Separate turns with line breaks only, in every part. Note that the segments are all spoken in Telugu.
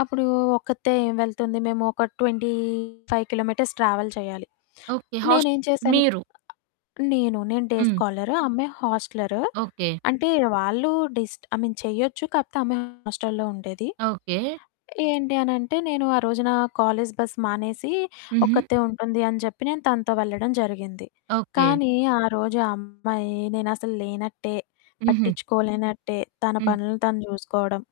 అప్పుడూ ఒక్కతే ఏం వెళ్తుంది, మేమొక 25 కిలోమీటర్స్ ట్రావెల్ చెయ్యాలి.
ఓకే. హస్ట్
నేనేం చేశాను
మీరు
నేను. నేను డే
హ్మ్.
స్కాలర్, ఆ అమ్మాయి హాస్టలర్.
ఓకే.
అంటే, వాళ్ళూ డిస్ట్ ఐ మీన్ చెయచ్చు, కాపోతే ఆమె హాస్టల్‌లో ఉండేది.
ఓకే.
ఏంటి అనంటే, నేను ఆ రోజునా కాలేజు బస్సు మానేసీ,
హుహు.
ఒక్కరతే ఉంటుంది అని చెప్పి, నేను తనతో వెళ్ళడం జరిగింది,
ఓకే.
కానీ ఆ రోజు ఆ అమ్మాయి నేనసలు లేనట్టే,
హుహు.
పట్టిచ్చుకోలేనట్టే, తన
హ్మ్.
పనులును తను జూసుకోడం,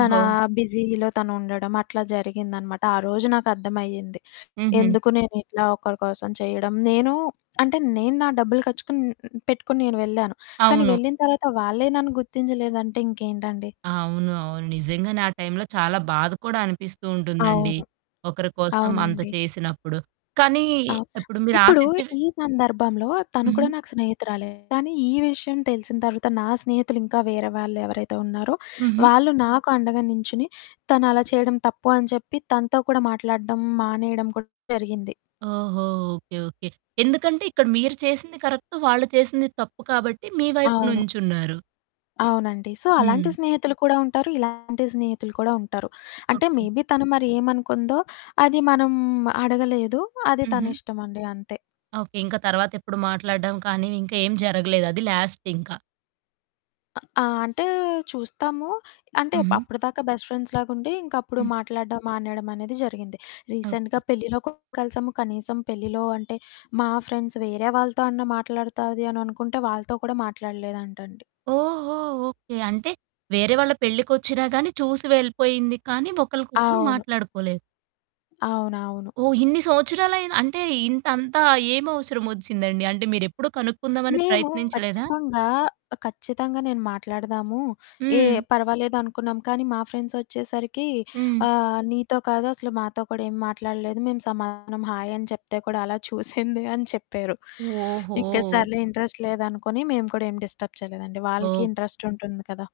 తనా బిజీలో తనుండడం, అట్లా జరిగిందనమాట. ఆ రోజు నాకర్థమయ్యింది,
హుహు.
ఎందుకు నేనిట్లా ఒకరి కోసం చెయ్యడం, నేనూ అంటే నేను నా డబ్బులు ఖచ్చుకన్ హ్మ్, పెట్టుకొని నేను వెళ్ళాను, కానీ
అవును.
వెళ్ళిన తర్వాత వాళ్ళే నన్ను గుర్తించలేదంటే ఇంకేంటండి?
అవును. అవును. నిజంగానే ఆ టైంలో చాలా బాధ కూడా అనిపిస్తూ ఉంటుందండి.
అవును.
ఒకరి కోసం అంత
అవునండి.
చేసినప్పుడు, కానీ
అవు
ఇప్పుడు
ఇప్పుడూ
మీరాశిచ్చే
ఈ సందర్భంలో తను కూడా
హుహు.
నాకు స్నేహితురాలే కానీ ఈ విషయం తెలిసిన తర్వాత నా స్నేహితులింకా వేరే వాళ్ళెవరైతే ఉన్నారో,
హుహు.
వాళ్ళు నాకు అండగా నించుని, తను అలా చెయ్యడం తప్పు అని చెప్పి తనతో కూడా మాట్లాడడం మానేయడం కూడా జరిగింది
ఓహో! ఓకే. ఓకే. ఎందుకంటే, ఇక్కడ మీరు చేసింది కరక్ట్, వాళ్ళు చేసింది తప్పు కాబట్టి, మీ వైపు
అవును.
నుంచున్నారు.
అవునండి. సో, అలాంటి
హ్మ్.
స్నేహితులు కూడా ఉంటారు, ఇలాంటి స్నేహితులు కూడా ఉంటారు. అంటే,
ఓకే.
మేబీ తను మరి ఏమనుకుందో, అది మనం అడగలేదు, అది
హుహు.
తనిష్టమండి, అంతే.
ఓకే. ఇంకా తర్వాతెప్పుడు మాట్లాడడం కానీ, ఇంక ఏం జరగలేదు, అది లాస్టింక.
ఆ! ఆహ్, అంటే, చూస్తాము. అంటే, ప్
హుహు.
అప్పడిదాకా బెస్ట్ ఫ్రెండ్స్‌లాగుండీ ఇంకప్పుడు
హ్మ్.
మాట్లాడడం మానేయడమనేది జరిగింది. రీసెంట్‌గా
ఓకే.
పెళ్ళిలో కూడా కలిసాము. కనీసం పెళ్ళిలో అంటే, మా ఫ్రెండ్స్ వేరే వాళ్ళతో అన్నా మాట్లాడతాది అననుకుంటే వాళ్ళతో కూడా మాట్లాడలేదంటండి
ఓహో! ఓకే. అంటే, వేరే వాళ్ళ పెళ్ళికొచ్చినా గానీ చూసి వెళ్ళిపోయింది, కానీ ఒకళ్ళకొకళ్ళు
అవును.
మాట్లాడుకోలేదు.
అవునవును.
ఓహ్! ఇన్ని సంవత్సరాలయినా అంటే, ఇంతంతా ఏమవసరమొచ్చిందండి? అంటే, మీరెప్పుడూ కనుక్కుందామని
మేము
ప్రయత్నించలేదా?
ఖచ్చితంగా ఆహ్, ఖచ్చితంగా నేను మాట్లాడదాము, ఏహ్!
హ్మ్.
పర్వాలేదు అనుకున్నాం, కానీ మా ఫ్రెండ్సొచ్చేసరికీ
హ్మ్.
ఆహ్, "నీతో కాదు, అసలు మాతో కూడా ఏం మాట్లాడలేదు. మేము సమాధానం హాయని చెప్తే కూడా అలా చూసింది" అని చెప్పారు. ఇంక
ఓహో!
సర్లే, ఇంట్రెస్ట్ లేదనుకొని మేము కూడా ఏం డిస్టర్బ్ చెయలేదండి. వాళ్ళకీ
ఓహ్!
ఇంట్రెస్ట్ ఉంటుంది కదా!